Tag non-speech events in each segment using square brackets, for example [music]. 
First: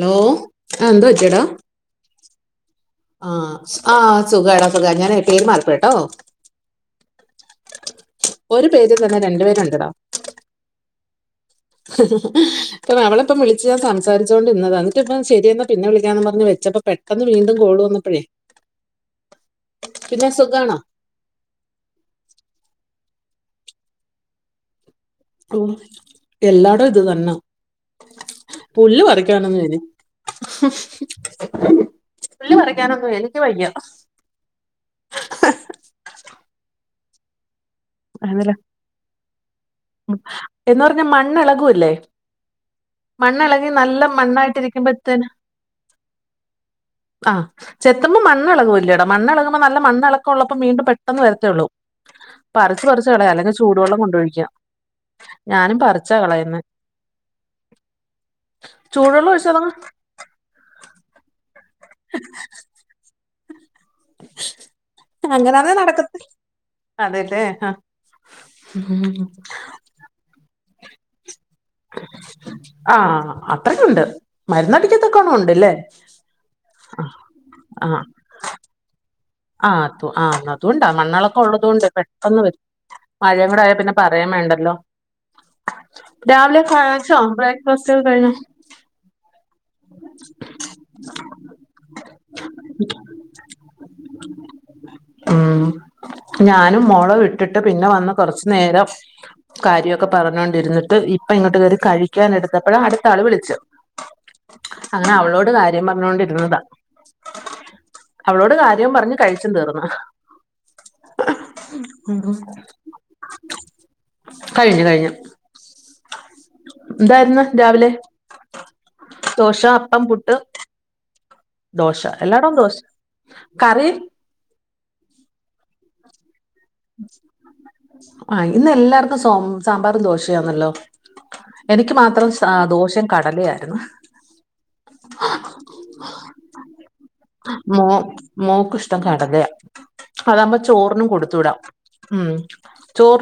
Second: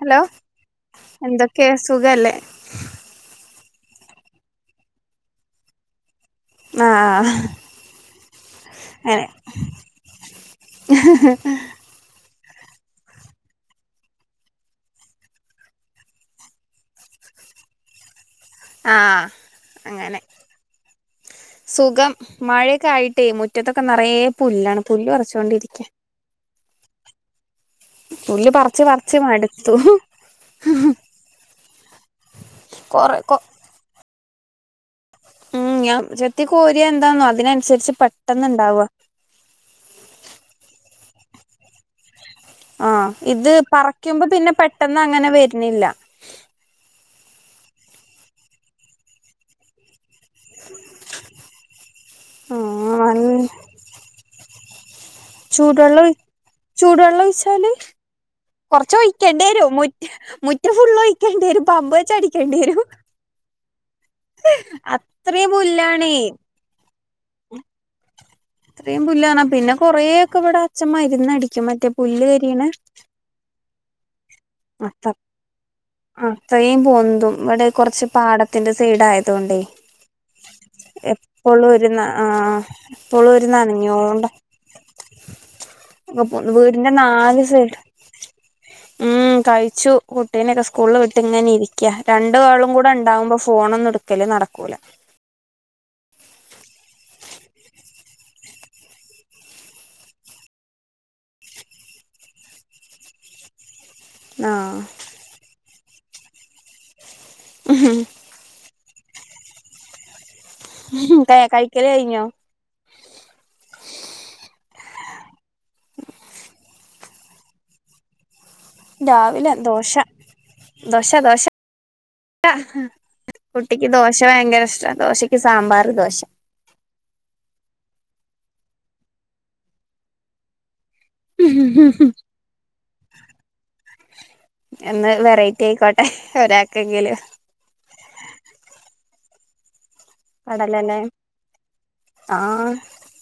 Hello ആ എന്തോ എന്തൊക്കെ സുഖല്ലേ ആഹ് ആഹ് സുഖാട സുഖ ഞാൻ പേര് മാറിപ്പോയിട്ടോ അഹ് ആഹ് ഒരു പേര്ൽ തന്നെ അങ്ങനെ രണ്ടു പേര്ണ്ടടാ അപ്പ അവളിപ്പം വിളിച്ച് ഞാൻ സംസാരിച്ചോണ്ട് ഇന്നതാ എന്നിട്ടിപ്പ ശരി എന്നാ പിന്നെ വിളിക്കാന്ന് പറഞ്ഞ് വെച്ചപ്പോ പെ ട്ടന്ന് വീണ്ടും കോള് വന്നപ്പഴേ ആഹ് അങ്ങനെ സുഖാണോ സുഖം മഴയൊക്കെ ആയിട്ടേ മുറ്റത്തൊക്കെ നിറയ പുല്ലാണ് പുല്ല് ഉം പറിച്ചോണ്ടിരിക്ക എല്ലാടവും ഇത് തന്ന പുല്ല് പറിച്ച് പുല്ല് പറിച്ച് പറിക്കാനൊന്ന് മടുത്തു രി പുല്ല് പറിക്കാനൊന്നു കൊറ കൊ എനിക്ക് വയ്യ ഉം ഞാൻ ചെത്തി കോരിയ എന്താന്നോ അതിനൻസരിച്ച് അല്ലടാ എന്ന് പറഞ്ഞാ മണ്ണിളകൂല്ലേ ആഹ് ഇത് മണ്ണിളകി നല്ല പറക്കുമ്പോ പിന്നെ പെട്ടെന്ന് മണ്ണായിട്ടിരിക്കുമ്പോഴത്തേന് അങ്ങനെ വരുന്നില്ല ആഹ് ചെത്തുമ്പോ മണ്ണെളകുല്ലേടാ മണ്ണിളകുമ്പോ നല്ല മണ്ണിളക്കം ഉള്ളപ്പം വീണ്ടും പെട്ടെന്ന് വരത്തേയുള്ളൂ പറിച്ച് ആഹ് പറിച്ച് കളയാ നല്ല അല്ലെങ്കിൽ ചൂടുവെള്ളം കൊണ്ടൊഴിക്കാം ചൂടുവെള്ളം ഒയ് ചൂടുവെള്ളം ഒഴിച്ചാല് കൊറച്ച ചൂടുവെള്ളം ഒഴിക്കേണ്ടി ഒഴിച്ച് വരു അതങ്ങ് മുറ്റ ഫുള്ള് ഒഴിക്കേണ്ടി വരും പമ്പ് വെച്ച അടിക്കേണ്ടി വരും അത്രയും പുല്ലാണേ അതെല്ലെ ആഹ് ഇത്രയും പുല്ലാണ പിന്നെ കൊറേക്കെ ഇവിടെ അഛ മരുന്ന് അടിക്കും മറ്റേ പുല്ല് കരിണ അത്രക്കുണ്ട് [unintelligible] അഹ് അത്രയും ആ പൊന്തും ഇവിടെ കുറച്ച് പാടത്തിന്റെ സൈഡായ ആഹ് തു ആഹ് അതുകൊണ്ടാ മണ്ണളക്കെ എപ്പോഴും ഉള്ളതോണ്ട് ഒരു ന ആ പെട്ടെന്ന് വരും എപ്പോഴും ഒരു മഴയും കൂടെ ആയ പിന്നെ നനഞ്ഞോണ്ട പറയാൻ വേണ്ട ലോ വീടിന്റെ കഴിച്ചോ നാല് സൈഡും ബ്രേക്ക്ഫാസ്റ്റ് ഒക്കെ കഴിഞ്ഞോ ഉം കഴ യിച്ചു കുട്ടീനെക്കെ സ്കൂളിൽ വിട്ട് ഇങ്ങനെ ഇരിക്ക രണ്ടുകേളും കൂടെ ഉണ്ടാവുമ്പോ ഫോണ ഒന്നും എടുക്ക ക്കല് നടക്കൂല ഉം ഞാനും മോളെ വിട്ടിട്ട് പിന്നെ വന്ന് കൊറച്ചു നേരം കാര്യക്കെ പറഞ്ഞോണ്ടിരുന്നിട്ട് ഇപ്പ ഇങ്ങോട്ട് കേറി കഴിക്കാൻ എടുത്തപ്പോഴ അടുത്ത ആള് വിളിച്ച ആഹ് ങ്ങനെ അവളോട് കാര്യം പറഞ്ഞോണ്ടിരുന്നതാ ആഹ അവളോട് കാര്യം പറഞ്ഞ് കഴിച്ചും തീർന്ന്‌ ന്തേ കയിക്കല് കയിഞ്ഞോ കഴിഞ്ഞു കഴിഞ്ഞു ന്തായിരുന്നു രാവിലെ ദോശ അപ്പം പുട്ട് ദോശ ദോശ ദോശ എല്ലാടോ ദോശ കറി ത് വയങ്കര ഇഷ്ട ദോശക്ക് സാമ്പാറ് ദോശ ആഹ് ഇന്ന് എല്ലാർക്കും സോ സാമ്പാറും ദോശയാന്നല്ലോ എനിക്ക് മാത്രം സാ ദോശേ കടലായിരുന്നു എന്ന് വെറൈറ്റി ആയിക്കോട്ടെ ഒരാക്കെങ്കിലു മോ മോക്ക്ഷ്ടം കടല അതാഉമ്പോ കടലല്ലേ ചോറിനും കൊടുത്തു വിടാം ആഹ് ആഹ്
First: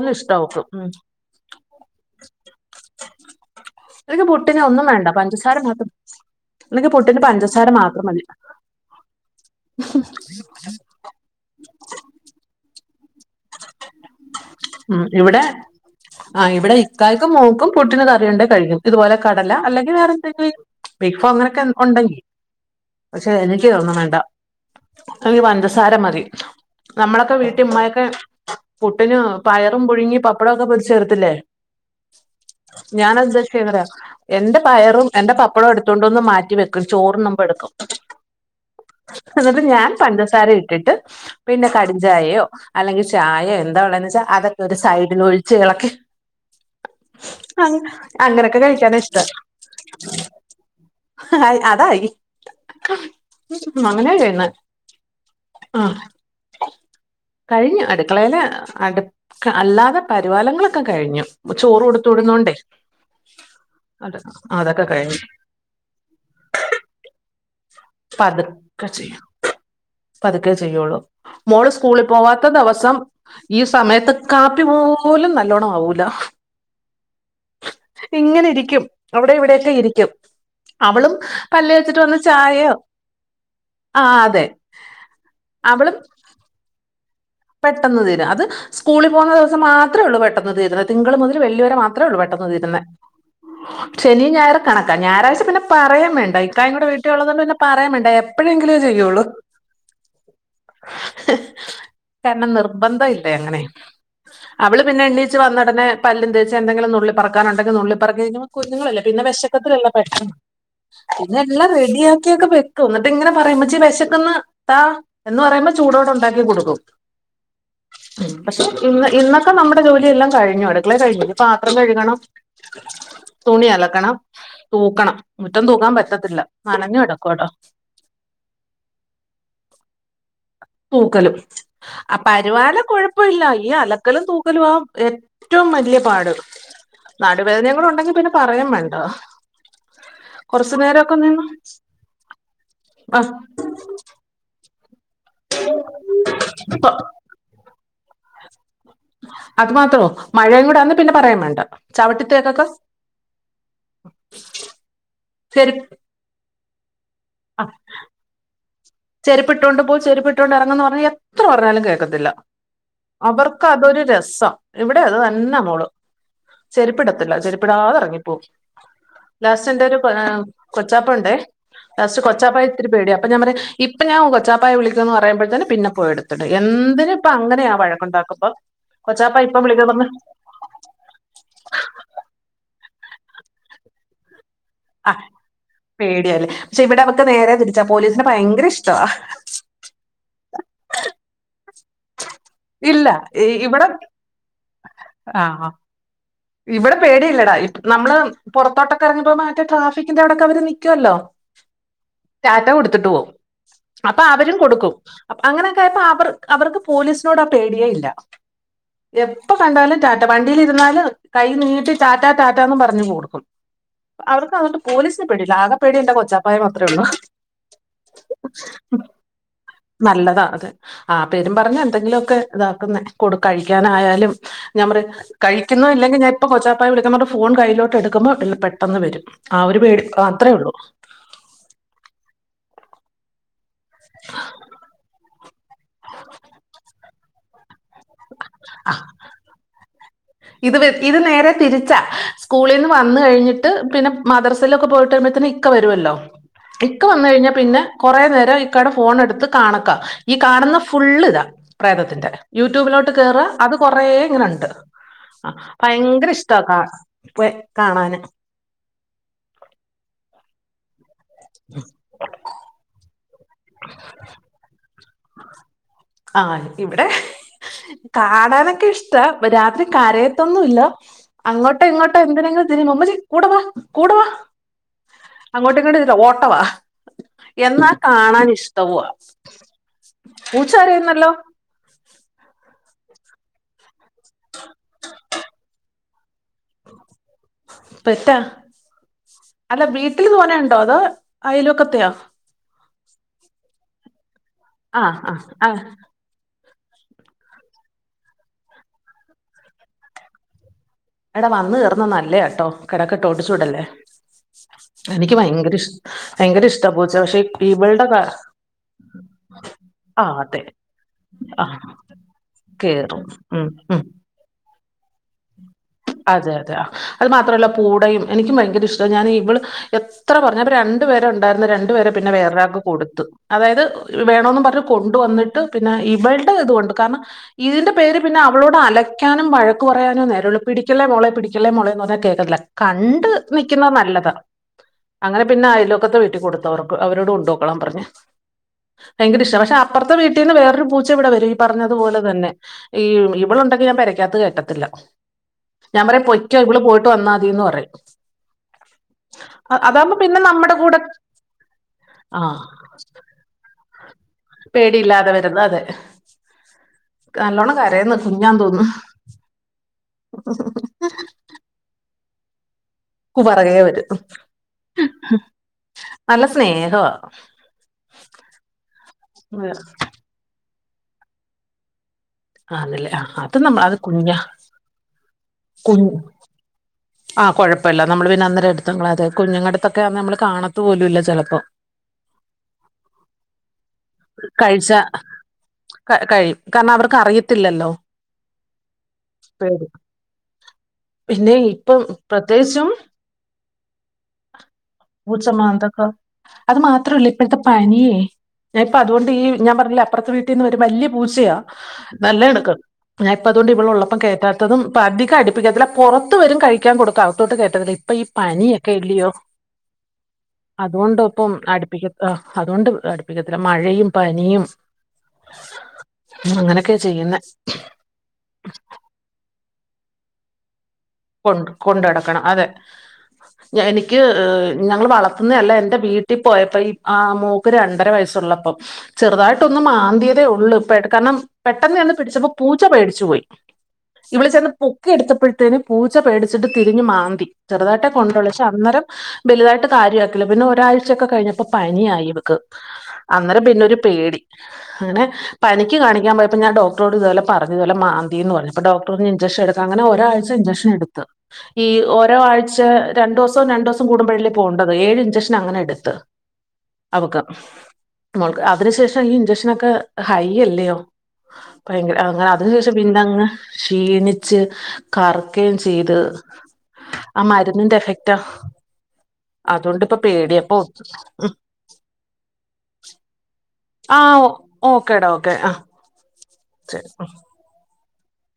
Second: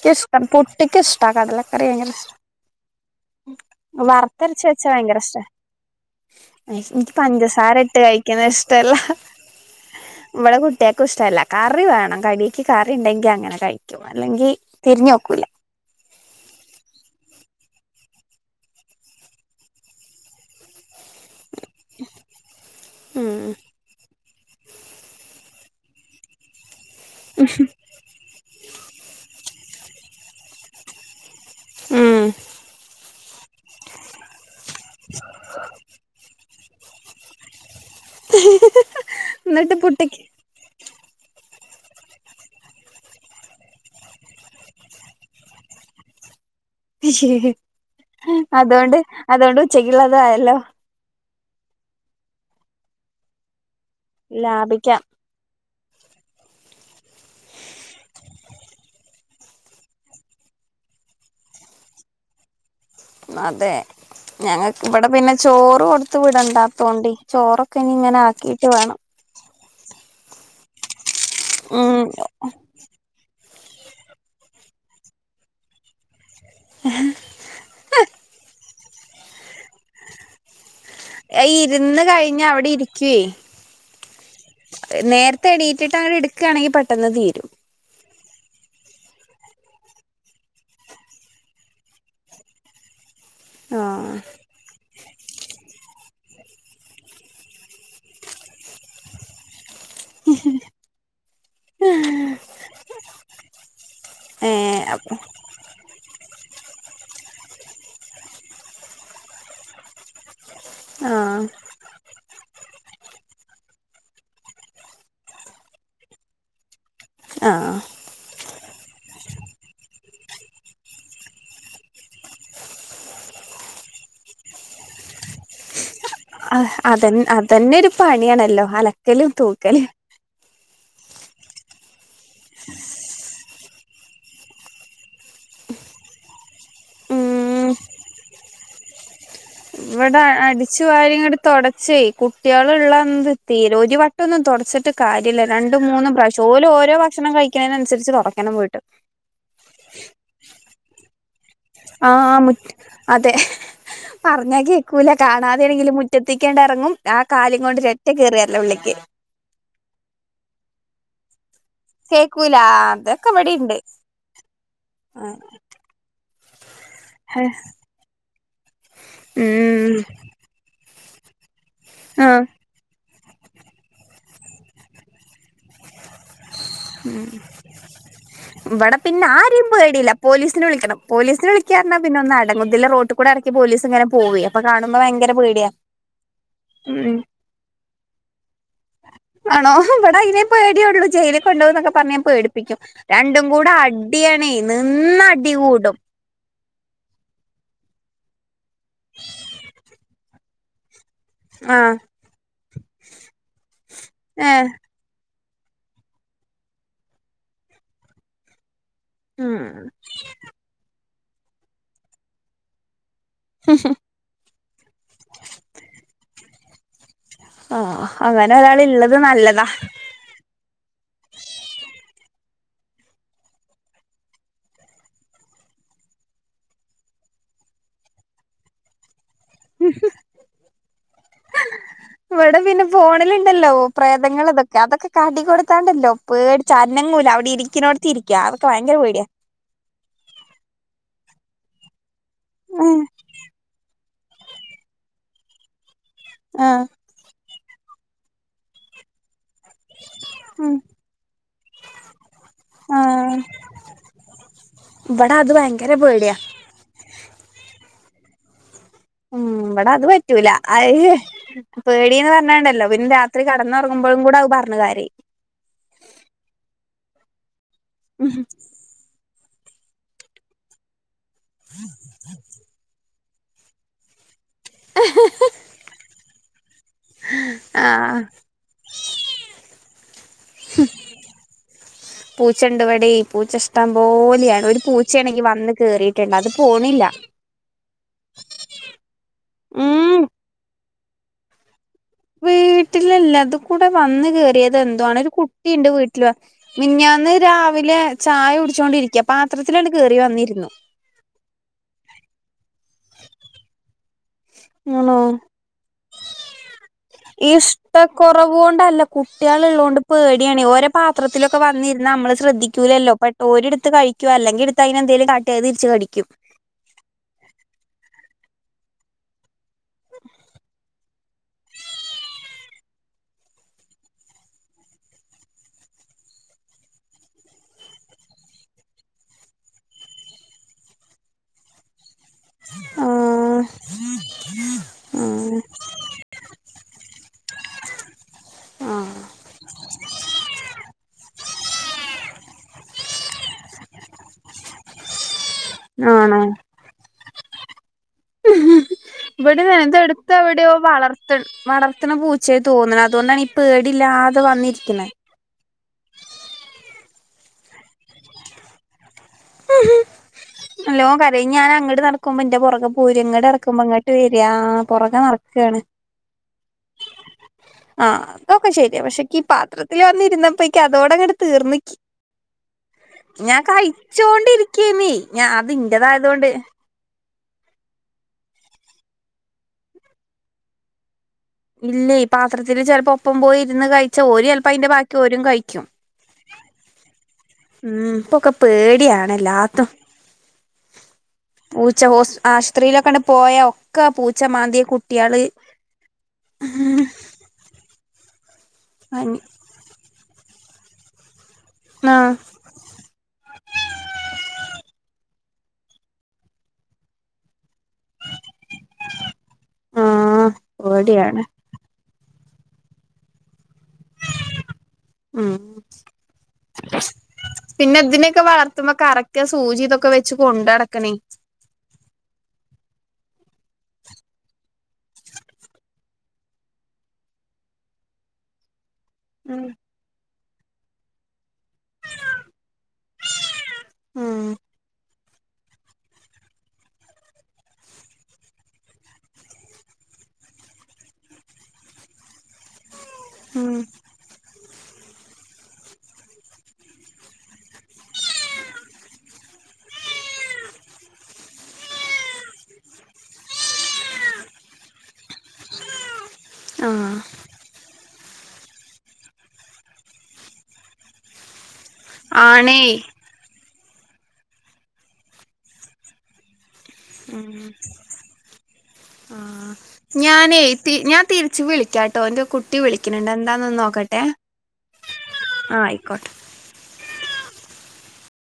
കിഷ്ടം അവക്ക് ഉം. പുുട്ടിക്കിഷ്ട കടലക്കറി ഭയങ്കരഷ് എനിക്ക് പുട്ടിന് വറത്തരച്ച് ഒന്നും വെച്ചാ വേണ്ട വയങ്കര ഇഷ്ട പഞ്ചസാര മാത്രം എനിക്ക് പുട്ടിന് പഞ്ചസാര ഇട്ട് മാത്രം മതി കഴിക്കുന്നത് ഇഷ്ടല്ല ഇവിടെ കു ട്ട്യേക്കു ഇഷ്ടല്ല കറി വേണം കടിക്ക് കറിണ്ടെങ്കി അങ്ങനെ കഴിക്കും അല്ലെങ്കി അഹ് തിരിഞ്ഞു ഇവിടെ നോക്കൂല ആഹ് ഇവിടെ ഇക്കായക്കും മോക്കും പുട്ടിന് കറിയുണ്ടേ കഴികു ഇതുപോലെ കടല അല്ലെങ്കിൽ വേറെ എന്തെങ്കിലും ബിഗ് ഫോ അങ്ങനെക്കെ ഉണ്ടെങ്കി ഉം പക്ഷെ എനിക്കിതൊന്നും വേണ്ട എനിക്ക് പഞ്ചസാര മതി നമ്മളൊക്കെ വീട്ടിമ്മായൊക്കെ പുട്ടിന് പയറും പുഴുങ്ങി പപ്പടൊക്കെ പൊരിച്ച് തരത്തിലെ ഉം ഞാനെന്താ ചെയ്തതെറിയോ എന്റെ പയറും എന്റെ പപ്പടവും എടുത്തുകൊണ്ടൊന്ന് മാറ്റിവ ചോറുന്നുമ്പോ എടുക്കും എന്നിട്ട് ഞാൻ പഞ്ചസാര ഇട്ടിട്ട് പിന്നെ കട്ഞ്ചായയോ അല്ലെങ്കി ചായയോ എന്താ ഉള്ളന്ന്ച്ചാ അതൊക്കെ ഒരു സൈഡില് ഒഴിച് ഇളക്കി അങ്ങനെയൊക്കെ അതൊണ്ട് കഴിക്കാനാ അതൊണ്ട് ഉച്ചക്ക്ള്ളതായല്ലോ അഹ് അതായി മങ്ങനെ ചെയ്യുന്നേ ലാഭിക്കാം ആഹ് കഴിഞ്ഞു അടുക്കളയിലാ അടു ക്ക് അല്ലാതെ പരിവാലങ്ങളൊക്കെ കഴിഞ്ഞു ചോറ് കൊടുത്തു വിടുന്നുണ്ടേ അതെ ഞങ്ങക്കിവിടെ കഴിഞ്ഞു പിന്നെ ചോറ് കൊടുത്ത വിടണ്ടാത്തോണ്ടി ചോറൊക്കെ ഇനി ഇങ്ങനെ ആക്കിട്ട് വേണം പതുക്കേ ചെയ്യുള്ളൂ മോള് ഉം സ്കൂളി പോവാത്ത ദിവസം ഈ സമയത്ത് കാപ്പി പോലും നല്ലോണം ആവൂല ഇങ്ങനെയിരിക്കും അവിടെ ഇവിടെക്കെ ഇരിക്കും അവളും പല്ല് തേച്ചിട്ട് വന്ന് ചായ ക്ക് നേരത്തെ എണീറ്റിട്ട് അവളും അങ്ങടെടുക്കാണെങ്കി പെട്ടെന്ന് തീരും പെട്ടെന്ന് തീരും അത് സ്കൂളിൽ പോകുന്ന ദിവസം മാത്രേ ഉള്ളൂ പെട്ടെന്ന് തീരുന്നെ തിങ്കൾ മുതൽ വെള്ളി വരെ മാത്രേ ഉള്ളൂ പെട്ടെന്ന് തീരുന്നെ ആഹ് ശനിയും ഞായറും കണക്ക ഞായാഴ്ച പിന്നെ പറയും വേണ്ട ഇക്കാ കൂടെ വീട്ടിലുള്ളത് കൊണ്ട് പിന്നെ പറയും വേണ്ട എപ്പഴെങ്കിലും ചെയ്യുള്ളൂ ഏഹ് കാരണം നിർബന്ധംല്ല അങ്ങനെ അവള് ഏഹ് പിന്നെ അപ്പൊ എണീ ണീച്ചു വന്നടെനെ പല്ലും തേച്ചു എന്തെങ്കിലും നുള്ളി പററക്കാനുണ്ടെങ്കിൽ നുള്ളി പറക്കി കഴിഞ്ഞ കുഞ്ഞുങ്ങളല്ല പിന്നെ വിശക്കത്തില്ലല്ലോ പെട്ടെന്ന് ആഹ് അതെല്ലാം റെഡിയ കിക്കോ വെക്കും എന്നിട്ടിങ്ങനെ പറയു ഉമ്മച്ചി വിശക്കന്ന് താ എന്ന് പറയുമ്പോ ചൂടോടെ ഉണ്ടാക്കി കൊടുക്കും ആഹ് ഉം പക്ഷെ ഇന്ന് ഇന്നൊക്കെ നമ്മുടെ ജോലിയെല്ലാം കഴിഞ്ഞു അടുക്കളെ കഴിഞ്ഞു ഇനി പാത്രം കഴുകണം തുണി അലക്കണം തൂക്കണം മുറ്റം തൂക്കാൻ പറ്റത്ത ആ അത് അതന്നെ ഒരു പണിയാണല്ലോ അലക്കലും തൂക്കലും തൂക്കലും പരുവാടി കുഴപ്പല്ല ഈ അലക്കലും തൂക്കലും ആ ഏറ്റ് ഏറ്റവും വലിയ പാട് ഉം നാടുവേദന കൂടെ ഉണ്ടെങ്കിൽ പിന്നെ പറഴും വേണ്ട ഇവിടെ കുറച്ചു അടിച്ചു വാരി നേരമൊക്കെ അങ്ങട്ട് നിന്ന് തുടച്ചേ കുട്ടികളുള്ള എന്ത് തീരെ ഒരു വട്ടം ഒന്നും തുടച്ചിട്ട് കാര്യല്ല രണ്ട് മൂന്നും പ്രാവശ്യം ഓല് ആ ഓരോ ഭക്ഷണം കഴിക്കുന്നതിനനുസരിച്ച് തുടയ്ക്കണം പോയിട്ട് അത് മാത്രോ മഴയുടെ ആന്ന് പിന്നെ പറയാൻ വേണ്ട ആഹ് ചവിട്ടിത്തേക്കൊക്കെ അതെ പറഞ്ഞാ കേക്കൂല ചെരുപ്പ് കാണാതെണെങ്കിലും മു ഒറ്റത്തിക്കേണ്ടിറങ്ങും ആ കാലും കൊണ്ട് രറ്റ കയറിയല്ലോ ഉള്ളിക്ക് ചെരുപ്പിട്ടൊണ്ട് പോ ചെരുപ്പിട്ടൊണ്ട് ഇറങ്ങെന്ന് പറഞ്ഞാ എത്ര പറഞ്ഞാലും കേക്കൂല. അതൊക്കെ അവർക്ക് ഇവിടിണ്ട് അതൊരു രസം ഇവിടെ അത് ഉം തന്നെ മോള് ചെരിപ്പിടത്തില്ല ചെരിപ്പിടാതെ ഇറങ്ങിപ്പോവും ലാസ്റ്റ് എന്റെ ഒരു പ കൊച്ചാപ്പ ഉണ്ടേ ലാസ്റ്റ് ആഹ് കൊച്ചാപ്പ ഇത്തിരി പേടി അപ്പൊ ഞാൻ പറിം ഇപ്പൊ ഞാൻ കൊച്ചാപ്പായ വിളിക്കുംന്ന് പറയുമ്പോഴത്തേനും പിന്നെ പോയി എടുത്തിട്ട് എന്നും ഉം ഇവിടെ പിന്നെ കൊച്ചാപ്പ ഇപ്പൊ ആരും വിളിക്കാൻ പറഞ്ഞു പോേടിയില്ല പോലീസിന് വിളിക്കണം പോലീസിന് വിളിക്കാന്ന് പറഞ്ഞാ പിന്നെ ഒന്ന് അടങ്ങും ഇതിലെ റോട്ട് കൂടെ ഇടക്ക് പോലീസ് ഇങ്ങനെ പോകും അപ്പൊ കാണുമ്പോ ആ ഭയങ്കരപേടിയാ പേടിയല്ലേ പക്ഷേ ഇവിടെ അവക്ക് നേരെ തിരിച്ചാ പോലീസിിനെ ഭയങ്കര ഇഷ്ടവാ ആണോവിട ഇനിം പേടേുള്ളൂ ജയില കൊണ്ടോന്നൊക്കെ പറഞ്ഞാ പേട ക്കും ഇല്ല രണ്ടും ഈ- കൂടെ ഇവിടെ അടിയണ നിന്ന അടി ആ കൂടും ഇവിടെ പേടിയില്ലെടാ നമ്മള് പുറത്തോട്ടൊക്കെ ഇറങ്ങുമ്പോ മാറ്റേ ട്രാഫിക്കിന്റെ അവിടെയൊകേ അവര് നിൽക്കുല്ലോ ആഹ് റ്റാറ്റ കൊടുത്തിട്ട് പോവും അപ്പൊ അവരും ഏഹ് കൊടുക്കും അങ്ങനെയൊക്കെ ആയപ്പോ അവർ അവർക്ക് പോലീസിനോട് ആ പേടിയ ഇല്ല എപ്പ ഉം കണ്ടാലും ടാറ്റ വണ്ടിലിരുന്നാലും കൈ നീട്ടി ടാറ്റാ ടാറ്റന്ന് പറഞ്ഞു കൊടുക്കും ഉം ഉം അവർക്ക് അതോടണ്ട് പോലീസിനേ പേടിയില്ല ആകെ പേടി എന്റെ കൊച്ചാപ്പായ മാത്രേ ഉള്ളൂ ആഹ് അങ്ങനെ ഒരാൾള്ളത് നല്ലതാ നല്ലതാ അത് ആഹ് പേരും പറഞ്ഞഞ് എന്തെങ്കിലുക്കെ ഇതാക്കുന്ന കടു കഴിക്കാനായാലും ഞാൻ പറിം കഴിക്കുന്നോ ഇല്ലങ്കിൽ ഞാൻ ഇപ്പൊ കൊച്ചാപ്പായ വിളിക്കും ഫോൺ കയ്യിലോട്ട് എടുക്കുമ്പോ പെട്ടെന്ന് വരും ആഹ് ഒരു പേടി മാത്രള്ളു ഇവിടെ പിന്നെ ഫോണിൽണ്ടല്ലോ പ്രേതങ്ങൾ അതൊക്കെ അതൊക്കെ കാട്ടി കൊ ത്താണ്ടല്ലോ പേടിച് അന്നങ്ങൂല അവിടെ ഇരിക്കുന്നോടത്തി ഇരിക്കുക അതൊക്കെ ഭയങ്കര പേടിയാ ഇത് വെ ഇത് നേരെ തിരിച്ചാ സ്കൂളിന്ന് ഉം വന്നു കഴിഞ്ഞിട്ട് പിന്നെ മദ്രസയിലൊക്കെ പോയിട്ടരുമ്പത്തിന് ഇക്ക വരുവല്ലോ ആഹ് ഇക്ക വന്ന് കഴിഞ്ഞാൽ പിന്നെ കൊറേ നേരം ഇക്കാടെ ഫോണെടുത്ത് കാണുക ഈ ഉം കാണുന്ന ഫുൾ ഇതാ പ്രേതത്തിന്റെ യൂട്യൂബിലോട്ട് ആഹ് അത് കൊറേങ്ങനെ ഉണ്ട് ഇവിടെ അത് ഭയങ്കര പേടിയാ ഇ ഇഷ്ട പോ കാണൻ ഉം ഇവിടെ അത് പറ്റൂല അത് പേടീന്ന് പറഞ്ഞണ്ടല്ലോ പിന്നെ രാ രാത്രി കടന്നറങ്ങുമ്പോഴും കൂടെ അത് പറഞ്ഞ് കരയും ആ ഇവിടെ കാണാനൊക്കെ ഇഷ്ട രാത്രി കരയത്തൊന്നും ഇല്ല അങ്ങോട്ടോ ഇങ്ങോട്ടോ എന്തിനെങ്കിലും തിരുമ്മു മ്മച്ചി കൂടവാ കൂടവാ അങ്ങോട്ട് ഇങ്ങോട്ടും ഇതിലെ ഓട്ടവാ എന്നാ ആഹ് കാണാൻ ഇഷ്ടവുവാ പൂച്ചകരയുന്നല്ലോ. [unintelligible] പൂച്ച ഇണ്ട് വടെയ് പൂച്ച ഇഷ്ടം പോലെയാണ് ഒരു പൂച്ചണെങ്കി വന്ന് കേറിയിട്ടുണ്ട് അത് പോണില്ല. പെറ്റ അല്ല ഉം വീട്ടില് തോനയുണ്ടോ അതോ അയലൊക്കത്തെയോ? വീട്ടില്ല്ല അത് കൂടെ വന്ന് കേയറിയതെന്തോ ആഹ് ആണ് ഒരു ആഹ് ആഹ് കുട്ടിയ്ണ്ട് വീട്ട മിഞ്ഞന്ന് രാവിലെ ചായ കുടിച്ചുകൊണ്ടിരിക്ക പാത്രത്തില് അട്കേറി വന്നിരുന്നു. എടാ വന്ന് കയറ്ന്ന നല്ലയാ കേട്ടോ കിടക്കെട്ടോ ഒടിച്ചൂവിടല്ലേ? ആണോ എനിക്ക് ഭയങ്കര ഇഷ്ട ഭയങ്കര ഇഷ്ട പൂച്ചയെ പക്ഷെ ഇവൾടെ കൊറവൂണ്ടല്ല. കുട്ടികളൾ ഉള്ളതുകൊണ്ട് ആഹ് പേടിയാണ്. അതെ ഓരോ പാത്രത്തിലൊക്കെ ആഹ് വന്നിര്ന്ന നമ്മള് ശ്രദ്ധിക്കൂലല്ലോ. കേറും പെട്ടോ ഉം ഒരിടുത്ത് ഉം കഴിക്ക അല്ലങ്കി എടുത്ത് അതിനെ എന്തെലും കാട്ടിയ അത് തിരിച്ച് കടിക്കും. അതെ അതെ ആഹ് അത് മാത്രമല്ല കുടയും എനിക്കും ഭയങ്കര ഇഷ്ടമാണ് ഞാൻ ഇവള്. എത്ര പറഞ്ഞലു രണ്ടു പേരെ ഉണ്ടായിരുന്നു. രണ്ടുപേരെ പിന്നെ വേറൊരാക്ക് കൊടുത്തു. അതായത് വേണോന്നും പറഞ്ഞ് കൊണ്ടുവന്നിട്ട്. പിന്നെ ഇവൾടെ ഇത് കൊണ്ട് കാരണം. ഇതിന്റെ പേരിൽ പിന്നെ അവളോട് അലക്കാനും വഴക്ക്പറയാനും നേരൊള്ളു. പിടിക്കല്ലേ മോളെ പിടിക്കല്ലേ മോളെ എന്ന് പറഞ്ഞ കേക്കൂ അല്ല കണ്ട് ആഹ് നിക്കുന്നത് നല്ലതാ. അങ്ങന പിന്നെ അയലൊക്കത്തെ വീട്ടി കൊടുത്തു അവർക്ക് അവരോട് കൊണ്ടോക്കോളാൻ പറഞ്ഞ്. ആഹ് ഭയങ്കര ഇഷ്ട പക്ഷെ അപ്പറത്തെ വീട്ടീന്ന് വേറൊരു പൂച്ച ഇവിടെ വരും. പറഞ്ഞതുപോലെ തന്നെ ഈ ഇവളുണ്ടെങ്കി ഞാൻ പേരക്കകതത്ത് കേറ്റത്തില്ല. ഞാൻ പറയും ആണോ പൊകൊ ഇവള് പോയിട്ട് വന്നാതിന്ന് പറയും. [unintelligible] അതാകുമ്പോ ഇവിടെന്നെന്തെടുത്ത് പിന്നെ എവിടെയോ നമ്മുടെ കൂടെ വളർത്ത വളർത്തണ ആ പൂച്ചയായി തോന്നണതുകൊണ്ടാണ്. പേടില്ലാത്ത പേടിയില്ലാതെ വരുന്ന് അതെ നല്ലോണം കരയ്ന്ന് കുഞ്ഞാന്ന് തോന്നുന്നു. നല്ലോം കരയും ഞാൻ അങ്ങട് നടക്കുമ്പോ എന്റൊ പുറകെ പോര കു ഇങ്ങോട്ട് പറകേ നടക്കുമ്പോ അങ്ങോട്ട് വരും വരിയാ പുറകെ നടക്കണ്. നല്ല സ്നേഹവാ ആഹ് അതൊക്കെ ശെരിയ പക്ഷേ ക്കീ ഈ പാത്രത്തിൽ വന്നിരുന്നപ്പൊയ്ക്ക് അതോടങ്ങട്ട് തീർന്ന്ക്ക്. ആത് ല ആഹ് അത് നമ്മൾ അത് കുഞ്ഞ ച്ചോണ്ടിരിക്കേന് ഞാൻ അത് ഇന്റെതായോണ്ട്. ആഹ് കൊഴപ്പല്ല നമ്മള് പിന്നെ അന്നേരം എടുത്തങ്ങളയാതെ കുഞ്ഞുങ്ങടുത്തൊക്കെ നമ്മള് കാണത്ത് പോലും ഇല്ല ചെലപ്പോ ഇല്ലേ ഈ പാത്രത്തില് ചെലപ്പോ ഒപ്പം പോയി ഇരുന്ന് കഴിച്ചാ ഓല് ചെലപ്പ അതിന്റെ ബാക്കി ഓരും കഴിക്കും. ക കഴിയും കാരണം അവർക്ക് അറിയ ത്തില്ലല്ലോ ഉം ഇപ്പൊക്കെ പേടിയാണ് എല്ലാത്തും പിന്നെയ് പൂച്ച ഹോസ് പ്രത്യേകിച്ചും ആശുപത്രിയിലൊക്കെണ്ട് പോയാ ഒക്കെ പൂച്ച മാന്തിയ കുട്ടിയാള് പൂച്ചമാന്തൊക്കെ അത് മാത്ര അല്ല ഇപ്പഴ്ത്തെ പനിം ഞാൻ ഇപ്പൊ അതുകൊണ്ട് ആഹ് ഈ ഞാൻ പറഞ്ഞില്ലേ അപ്പറത്തെ വീട്ടിന്ന് വഒരും. വലിയ പൂച്ചയാ നല്ല എണക്കം. ഞാ ഇപ്പ അതുകൊണ്ട് ഇവിളൊള്ളപ്പം കേറ്റാത്തതും. പ്പ അധികം അടിപ്പിക്കത്തില്ല പൊറത്ത് വരും കഴിക്കു പിക്കാകൊടുക്ക അകത്തോട്ട് കേറ്റരുത് ഇപ്പൊ ഈ പനിയൊക്കെ ഇല്ലയോ? ആഹ് പേടിയാണ് അതോണ്ടിപ്പം അടുപ്പിക്കത് അതോണ്ട് അടുപ്പിക്കത്തില്ല. മഴയും, പനിയും. ഉ അങ്ങനൊക്കെ ചെയ്യുന്നെ പിന്നെ ഇതിനെയൊക്കെ വളർത്തുമ്പോ കറ ഒക്കെ സൂചി ഇതൊക്കെ വെച്ച് കൊണ്ടടക്കണേ? കൊ കൊണ്ടടക്കണം അതെ എനിക്ക് ഞങ്ങൾ വളർത്തുന്നല്ല. എൻ്റെ വീ ട്ടി പോയപ്പോ ഈ ആഹ് മോക്ക് രണ്ടര വയസ്സുള്ളപ്പം ഉം ചെറുതായിട്ടൊന്ന് മാന്തിയതേയുള്ളൂ. ഇപ്പ കാരണം പെട്ടെന്ന് ചെന്ന് പിടിച്ചപ്പോ പൂച്ച പേടിച്ചു പോയി ഇവള് ഉം ചെന്ന് പൊക്കി എടുത്തപ്പഴുത്തേനും പൂച്ച പേടിച്ചിട്ട് തിരിഞ്ഞ് മാന്തി ചെറുതായിട്ടെ കൊണ്ടോള് പക്ഷെ അന്നരം വലുതായിട്ട് കാര്യക്കില്ല പിന്നെ ഒരാഴ്ചൊക്കെ കഴിഞ്ഞപ്പോ പനിയായി ഇവക്ക് അന്നേരം ഉം പിന്നൊരു പേടി അങ്ങനെ പനിക്ക് കാണിക്കാൻ പോയപ്പോ ഞാൻ ഡോക്ടറോട് ഇതുപോലെ പറഞ്ഞു ഇതുപോലെ മാന്തി എന്ന് പറഞ്ഞ് അപ്പോ ഡോക് ഇഞ്ചെക്ഷൻ എടുക്കാൻ അങ്ങനെ ഒരാഴ്ച ഇൻഞ്ചക്ഷൻ എടുത്ത് ഈ ഓരോ ആഴ്ച രണ്ടോസം രണ്ടോസം കൂടുമ്പഴല്ലേ പോവണ്ടത് ഏഴ് ഇഞ്ചക്ഷൻ അങ്ങനെ എടുത്ത് ആ അവക്ക് മോൾക്ക് അതിനുശേഷം ഈ ഇഞ്ചക്ഷനൊക്കെ ഹൈ അല്ലയോ ഭയങ്കര അങ്ങനെ അതിനു ആണേ ശേഷം പിന്നങ്ങ് ക്ഷീണിച്ച് കറു ക്കേം ചെയ്ത് ആ ഉം മരുന്നിന്റെ എഫക്റ്റാ ആഹ് അതുകൊണ്ടിപ്പ ഞാനേ പേടിയാ അപ്പൊ ഞാൻ തിരിച്ച് വിളിക്കാ ട്ടോ എന്റെ കുട്ടി വിളിക്കണണ്ട് എന്താന്ന് ഒന്ന് നോക്കട്ടെ ആഹ് ഓക്കേടാ ഓക്കെ ആഹ് ആയിക്കോട്ടെ ശരി ആഹ്